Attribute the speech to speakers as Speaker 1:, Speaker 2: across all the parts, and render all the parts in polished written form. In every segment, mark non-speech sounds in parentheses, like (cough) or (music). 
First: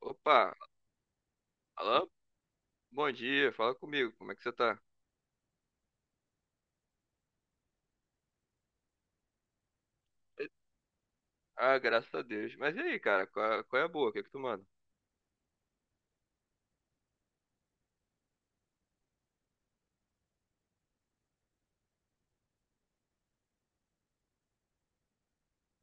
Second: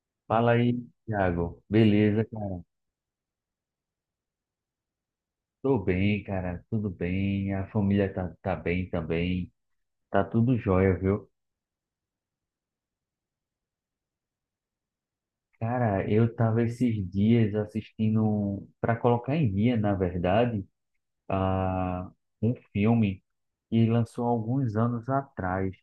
Speaker 1: Opa,
Speaker 2: Fala aí, Thiago.
Speaker 1: alô?
Speaker 2: Beleza, cara?
Speaker 1: Bom dia, fala comigo, como é que você tá?
Speaker 2: Tô bem, cara. Tudo bem. A família tá bem também. Tá tudo jóia, viu?
Speaker 1: Ah, graças a Deus. Mas e aí, cara, qual é a boa? O que é que tu manda?
Speaker 2: Cara, eu tava esses dias assistindo, para colocar em dia, na verdade, a um filme que lançou alguns anos atrás,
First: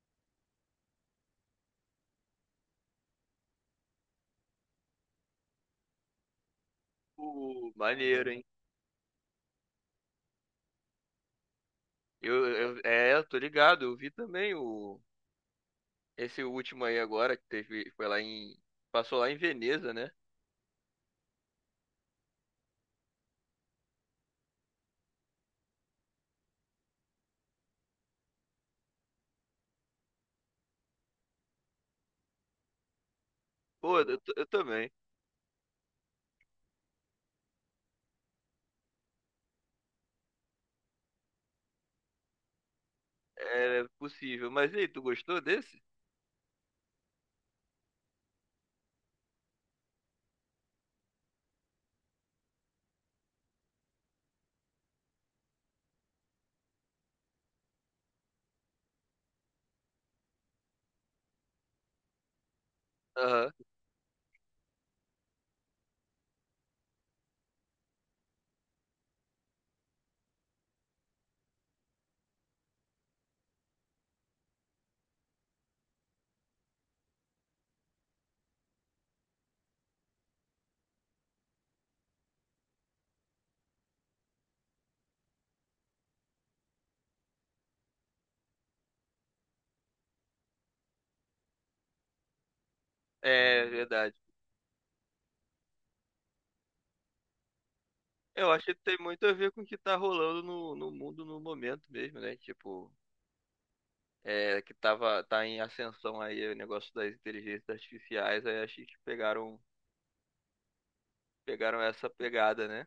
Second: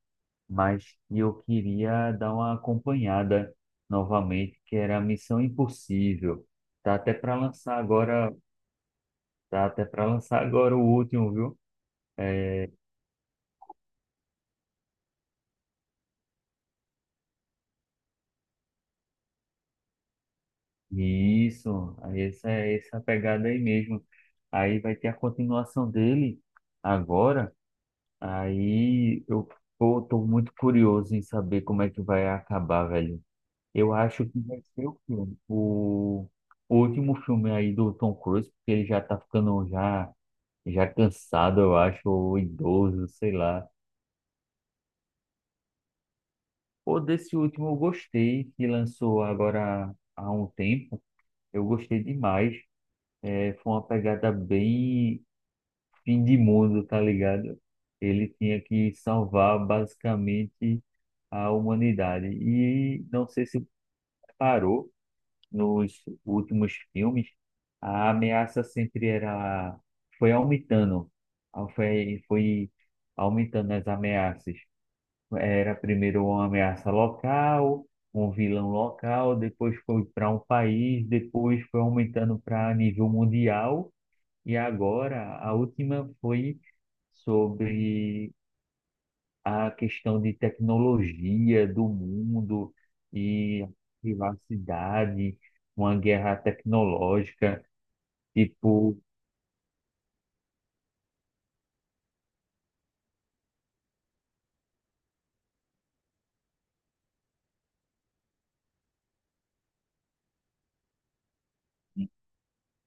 Speaker 2: mas que eu queria dar uma acompanhada novamente, que era Missão Impossível. Tá até para lançar
Speaker 1: Maneiro,
Speaker 2: agora,
Speaker 1: hein?
Speaker 2: tá até para lançar agora o último, viu?
Speaker 1: Eu,
Speaker 2: É.
Speaker 1: eu tô ligado, eu vi também o esse último aí agora que teve, passou lá em Veneza, né?
Speaker 2: Isso, aí essa é essa pegada aí mesmo. Aí vai ter a continuação dele agora. Aí eu pô, tô muito curioso em saber como é que vai acabar, velho. Eu
Speaker 1: Pô, eu,
Speaker 2: acho
Speaker 1: t-
Speaker 2: que
Speaker 1: eu
Speaker 2: vai ser
Speaker 1: também.
Speaker 2: o filme, o último filme aí do Tom Cruise, porque ele já tá ficando já cansado, eu acho, ou idoso, sei lá.
Speaker 1: É possível. Mas e aí, tu gostou desse?
Speaker 2: Ou desse último eu gostei, que lançou agora há um tempo. Eu gostei demais. É, foi uma pegada bem fim de mundo, tá ligado? Ele tinha que salvar basicamente a humanidade. E não sei
Speaker 1: Aham.
Speaker 2: se parou nos últimos filmes. A ameaça sempre era foi aumentando. Ah, foi aumentando as ameaças. Era primeiro uma ameaça local, um vilão local, depois foi para um país, depois foi aumentando para nível mundial. E agora, a última foi sobre a questão de tecnologia do mundo e
Speaker 1: É
Speaker 2: a
Speaker 1: verdade.
Speaker 2: privacidade, uma guerra tecnológica.
Speaker 1: Eu acho que tem
Speaker 2: Tipo,
Speaker 1: muito a ver com o que tá rolando no mundo no momento mesmo, né? Tipo, tá em ascensão aí o negócio das inteligências artificiais, aí acho que pegaram essa pegada, né?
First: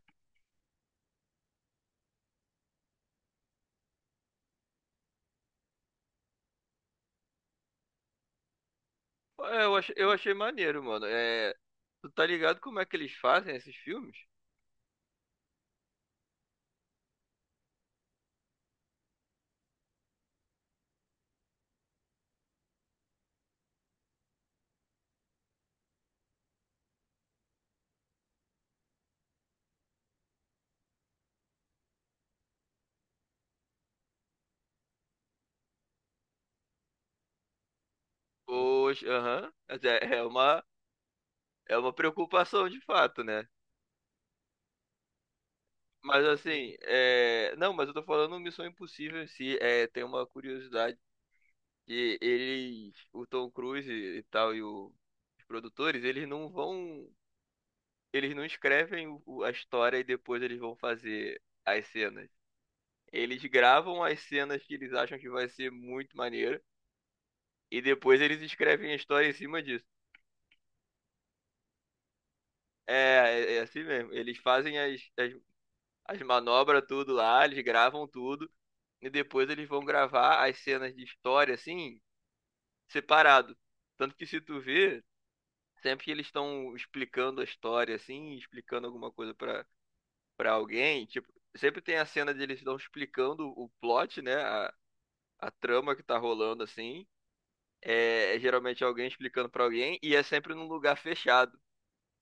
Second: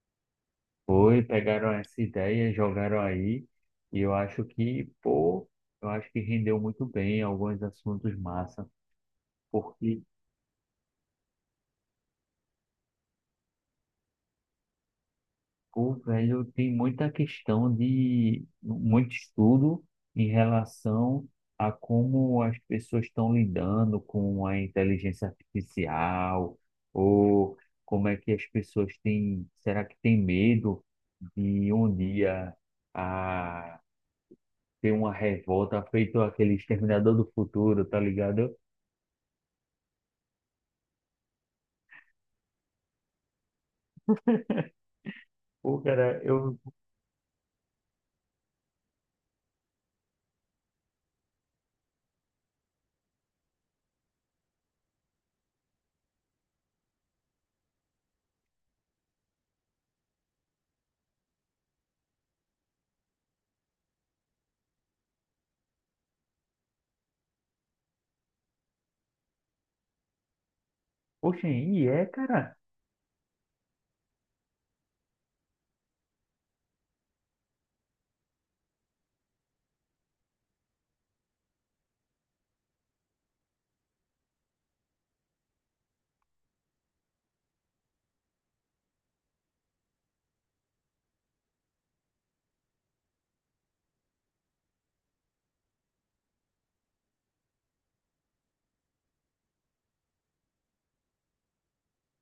Speaker 2: foi, pegaram essa ideia, jogaram aí, e eu acho que, pô, eu acho que rendeu muito bem alguns assuntos massa,
Speaker 1: Pô, Eu achei,
Speaker 2: porque
Speaker 1: eu achei maneiro, mano. É, tu tá ligado como é que eles fazem esses filmes?
Speaker 2: pô, velho, tem muita questão de muito estudo em relação a como as pessoas estão lidando com a inteligência artificial, ou como é que as pessoas será que tem medo de um dia a ter uma revolta feito aquele Exterminador do Futuro, tá ligado?
Speaker 1: Aham. Mas é uma preocupação de fato, né?
Speaker 2: Pô, cara,
Speaker 1: Mas assim, não, mas eu tô falando Missão Impossível em si, tem uma curiosidade que eles, o Tom Cruise e tal, os produtores, eles não escrevem a história e depois eles vão fazer as cenas. Eles gravam as cenas que eles acham que vai ser muito maneiro e depois eles escrevem a história em cima disso.
Speaker 2: poxa, e é, cara?
Speaker 1: É, é assim mesmo. Eles fazem as manobras tudo lá, eles gravam tudo e depois eles vão gravar as cenas de história assim, separado. Tanto que se tu vê, sempre que eles estão explicando a história assim, explicando alguma coisa pra alguém, tipo, sempre tem a cena de eles estão explicando o plot, né? A trama que tá rolando assim. É geralmente alguém explicando pra alguém e é sempre num lugar fechado.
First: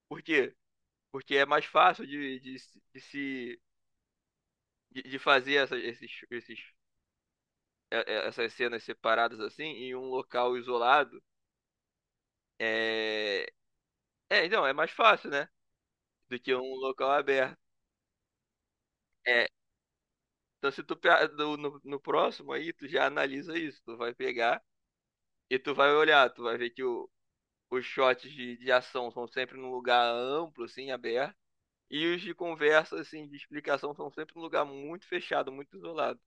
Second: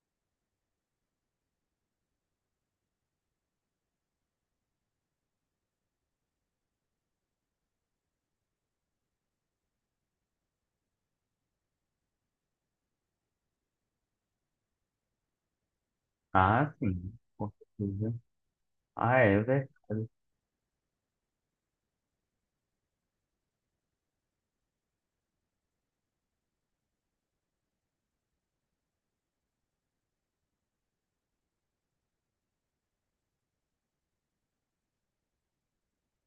Speaker 1: Por quê? Porque é mais fácil de, se- de se de, de fazer é- essas cenas separadas assim em um local isolado. É, então, é mais fácil, né? Do que
Speaker 2: Ah,
Speaker 1: um local
Speaker 2: sim, com
Speaker 1: aberto.
Speaker 2: certeza. Ah, é
Speaker 1: É,
Speaker 2: verdade.
Speaker 1: então se no próximo aí, tu já analisa isso, tu vai pegar. E tu vai olhar, tu vai ver que os shots de ação são sempre num lugar amplo, assim, aberto. E os de conversa, assim, de explicação são sempre num lugar muito fechado, muito isolado.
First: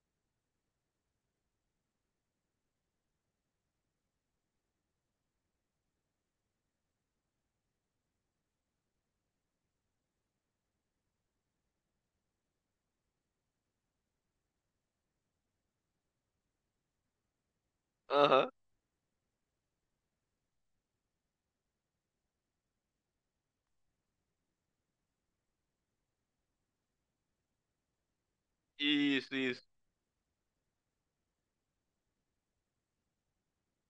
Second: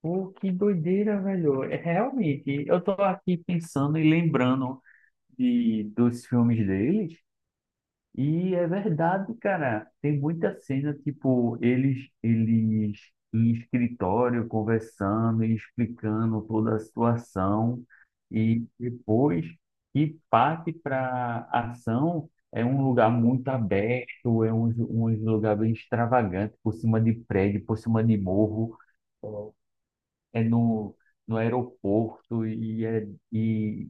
Speaker 2: Pô, que doideira, velho. É, realmente, eu tô aqui pensando e lembrando dos filmes deles, e é verdade, cara. Tem muita cena, tipo, eles em escritório conversando e explicando toda a situação,
Speaker 1: Aham.
Speaker 2: e depois que parte para ação, é um lugar muito aberto, é um lugar bem extravagante, por cima de prédio, por cima de morro,
Speaker 1: Isso, isso.
Speaker 2: é no aeroporto e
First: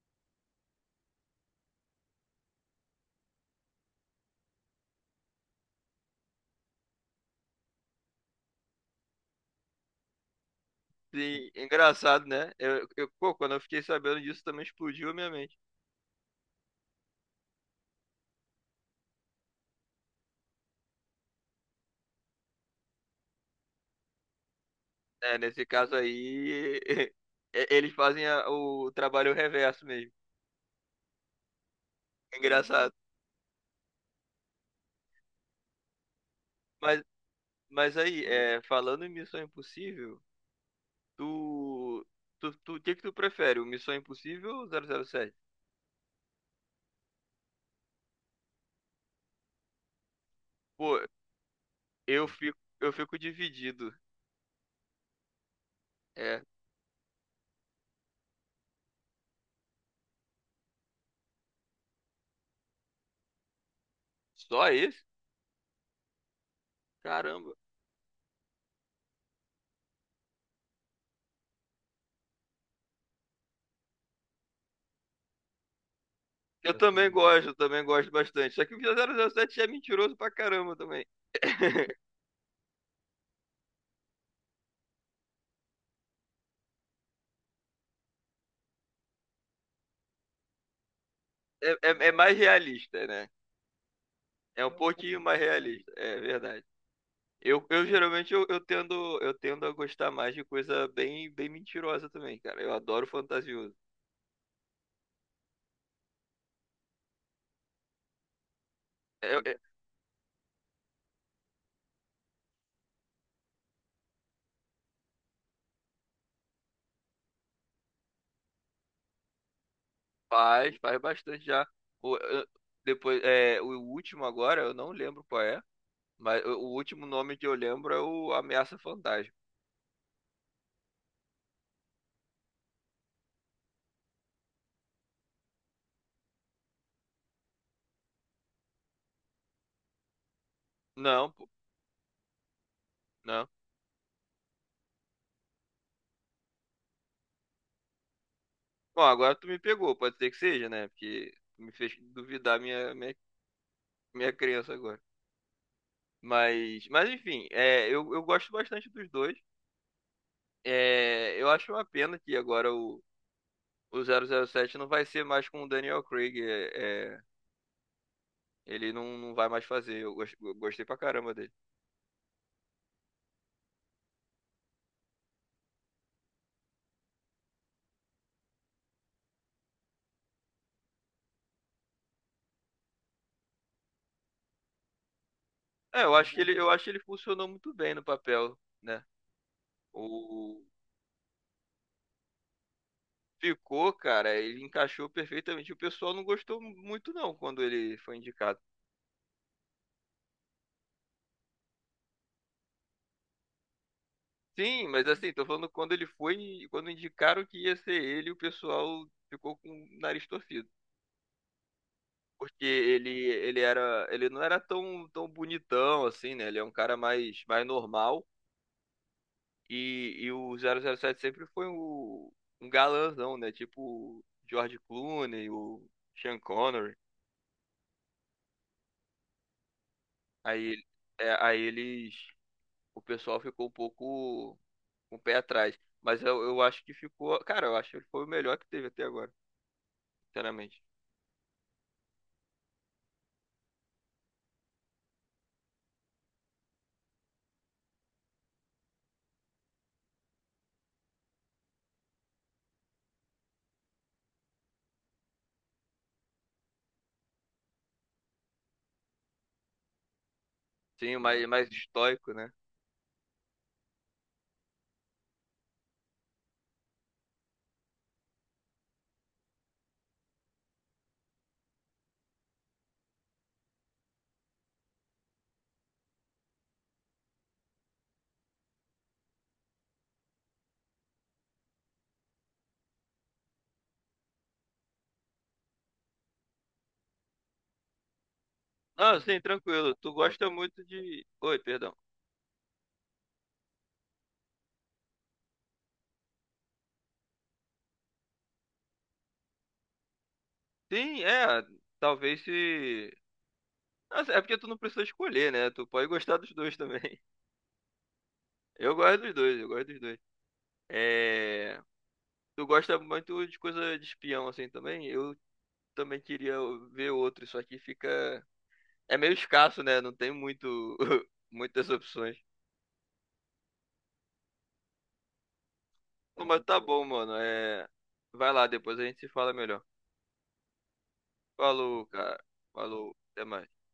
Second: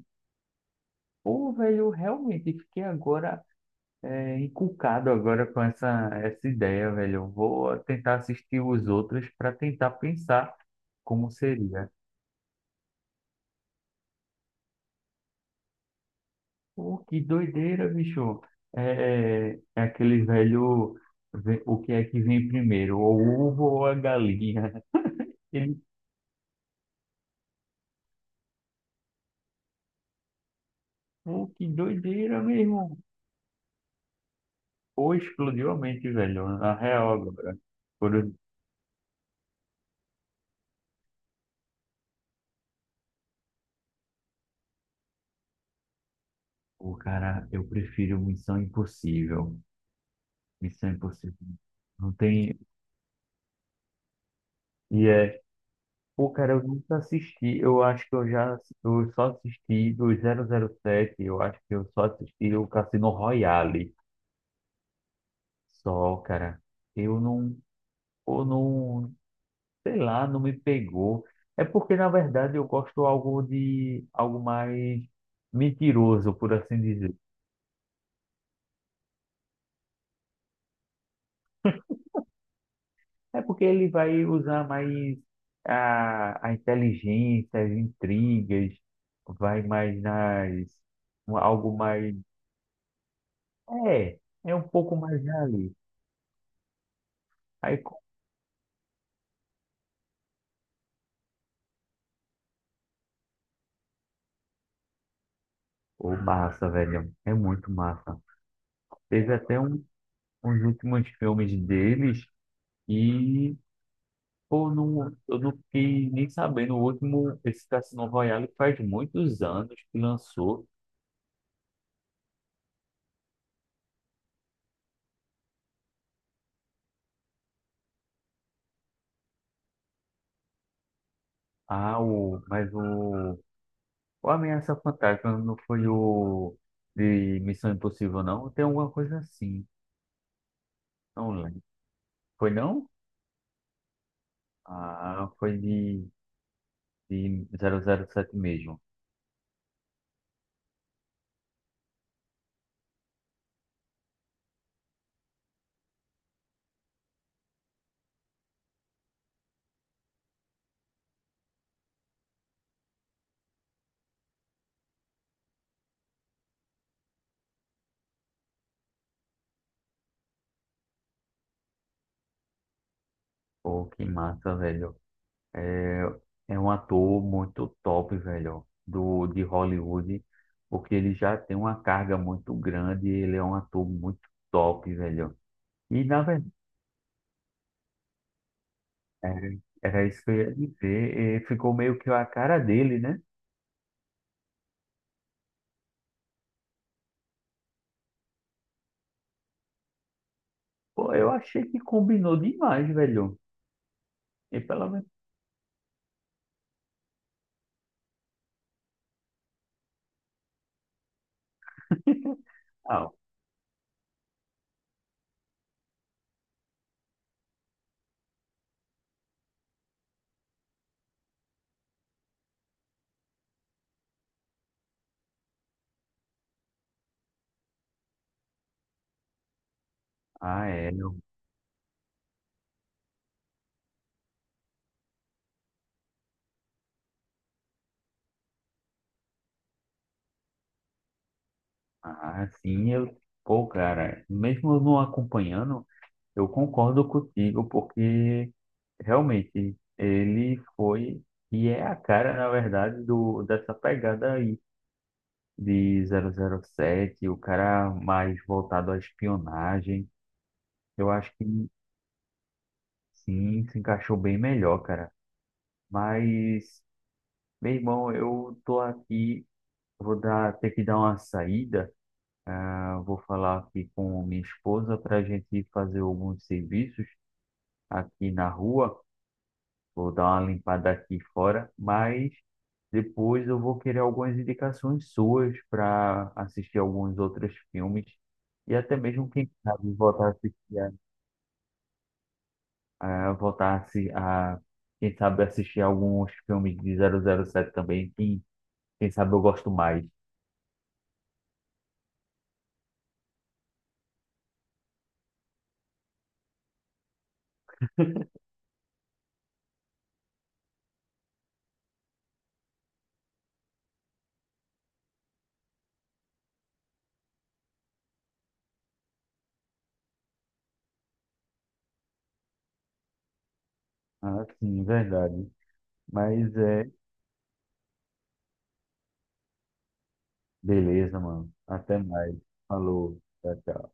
Speaker 2: pô, velho, eu realmente fiquei agora encucado agora com essa ideia, velho. Eu vou tentar assistir os outros para tentar pensar como
Speaker 1: Sim,
Speaker 2: seria.
Speaker 1: engraçado, né? Pô, quando eu fiquei sabendo disso também explodiu a minha mente.
Speaker 2: Pô, que doideira, bicho. É, é aquele velho, o que é que vem primeiro, o ovo ou a galinha?
Speaker 1: É,
Speaker 2: (laughs)
Speaker 1: nesse
Speaker 2: Ele,
Speaker 1: caso aí, (laughs) eles fazem o trabalho reverso mesmo.
Speaker 2: Pô, que
Speaker 1: É
Speaker 2: doideira
Speaker 1: engraçado.
Speaker 2: mesmo. Pô, explodiu a mente, velho, na
Speaker 1: Mas,
Speaker 2: real agora.
Speaker 1: mas
Speaker 2: Por
Speaker 1: aí, falando em Missão Impossível, tu, o que que tu prefere, o Missão Impossível ou 007?
Speaker 2: Pô, cara, eu prefiro Missão Impossível. Missão
Speaker 1: Pô,
Speaker 2: Impossível. Não
Speaker 1: Eu
Speaker 2: tem.
Speaker 1: fico, eu fico dividido.
Speaker 2: E é. Pô,
Speaker 1: É,
Speaker 2: cara, eu nunca assisti. Eu acho que eu já. Eu só assisti do 007. Eu acho que eu só assisti o Cassino Royale.
Speaker 1: Só esse?
Speaker 2: Só, cara. Eu
Speaker 1: Caramba.
Speaker 2: não. Ou não. Sei lá, não me pegou. É porque, na verdade, eu gosto algo de. Algo mais mentiroso, por
Speaker 1: Eu
Speaker 2: assim
Speaker 1: também
Speaker 2: dizer.
Speaker 1: gosto, eu também gosto bastante. Só que o 007 é mentiroso pra caramba também. (laughs)
Speaker 2: É porque ele vai usar mais a inteligência, as intrigas, vai mais nas.
Speaker 1: É,
Speaker 2: Algo
Speaker 1: é, é
Speaker 2: mais.
Speaker 1: mais realista, né?
Speaker 2: É, é
Speaker 1: É
Speaker 2: um
Speaker 1: um
Speaker 2: pouco
Speaker 1: pouquinho
Speaker 2: mais
Speaker 1: mais
Speaker 2: ali.
Speaker 1: realista, é verdade.
Speaker 2: Aí,
Speaker 1: Eu
Speaker 2: co-
Speaker 1: geralmente eu tendo a gostar mais de coisa bem bem mentirosa também, cara. Eu adoro fantasioso.
Speaker 2: Ô, massa, velho. É muito massa.
Speaker 1: É,
Speaker 2: Teve
Speaker 1: é-
Speaker 2: até uns últimos filmes deles e, pô, não, eu não fiquei nem sabendo. O último, esse Cassino Royale, faz muitos anos que lançou.
Speaker 1: faz bastante já. O, eu- Depois, o último agora eu não lembro qual é. Mas o último nome que eu lembro é o Ameaça Fantasma.
Speaker 2: Ah, mas o Ameaça Fantástica não foi o de Missão Impossível, não? Tem alguma coisa assim. Não
Speaker 1: Não, pô,
Speaker 2: lembro. Foi não?
Speaker 1: não.
Speaker 2: Ah, foi de 007 mesmo.
Speaker 1: Bom, agora tu me pegou, pode ser que seja, né? Porque tu me fez duvidar minha crença agora. Mas enfim, eu gosto bastante dos dois. Eu acho uma pena que agora o 007 não vai ser mais com o Daniel Craig. Ele não vai mais fazer. Eu gostei pra caramba dele.
Speaker 2: Pô, que massa, velho. É, é, um ator muito top, velho, de Hollywood, porque ele já tem uma carga muito grande, ele é um ator muito top, velho.
Speaker 1: É,
Speaker 2: E,
Speaker 1: eu
Speaker 2: na
Speaker 1: acho que
Speaker 2: verdade,
Speaker 1: ele, eu acho que ele funcionou muito bem no papel, né?
Speaker 2: era isso que eu ia
Speaker 1: O,
Speaker 2: dizer, ficou meio que a cara dele, né?
Speaker 1: Ficou, cara, ele encaixou perfeitamente. O pessoal não gostou muito, não, quando ele foi indicado.
Speaker 2: Pô, eu achei que combinou demais, velho. E pelo
Speaker 1: Sim, mas
Speaker 2: menos
Speaker 1: assim, tô falando quando indicaram que ia ser ele, o pessoal ficou com o nariz torcido.
Speaker 2: (laughs)
Speaker 1: Porque
Speaker 2: digital.
Speaker 1: ele não era tão, tão bonitão assim, né? Ele é um cara mais normal. E o 007 sempre foi um galãzão, né? Tipo o George Clooney, o Sean Connery.
Speaker 2: Ah,
Speaker 1: Aí,
Speaker 2: é.
Speaker 1: é, aí eles, O pessoal ficou um pouco com o pé atrás. Mas eu acho que ficou. Cara, eu acho que ele foi o melhor que teve até agora, sinceramente.
Speaker 2: Ah, sim, eu. Pô, cara, mesmo eu não acompanhando, eu concordo contigo, porque realmente ele foi e é a cara, na verdade, dessa pegada aí de 007, o cara mais voltado à espionagem. Eu
Speaker 1: Sim,
Speaker 2: acho que
Speaker 1: mais estoico, né?
Speaker 2: sim, se encaixou bem melhor, cara. Mas, meu irmão, eu tô aqui, ter que dar uma saída. Ah, vou falar aqui com minha esposa para a gente fazer alguns serviços aqui na rua. Vou dar uma limpada aqui fora, mas depois eu vou querer algumas indicações suas para assistir alguns outros filmes e até
Speaker 1: Ah,
Speaker 2: mesmo
Speaker 1: sim,
Speaker 2: quem sabe
Speaker 1: tranquilo. Tu
Speaker 2: voltar a
Speaker 1: gosta
Speaker 2: assistir
Speaker 1: muito de. Oi, perdão.
Speaker 2: a voltar a, se- a quem sabe assistir alguns filmes de 007 também, que quem sabe eu gosto mais.
Speaker 1: Sim, é. Talvez se. Nossa, é porque tu não precisa escolher, né? Tu pode gostar dos dois também. (laughs) Eu gosto dos dois, eu gosto dos dois. É... Tu gosta muito de coisa de espião, assim, também? Eu também queria ver outro, só que fica. É meio escasso, né? Não tem muito. (laughs) Muitas opções.
Speaker 2: Ah, sim, verdade.
Speaker 1: Pô,
Speaker 2: Mas
Speaker 1: mas tá
Speaker 2: é.
Speaker 1: bom, mano. Vai lá, depois a gente se fala melhor.
Speaker 2: Beleza, mano. Até
Speaker 1: Falou,
Speaker 2: mais.
Speaker 1: cara. Falou.
Speaker 2: Falou.
Speaker 1: Até
Speaker 2: Tchau,
Speaker 1: mais.
Speaker 2: tchau.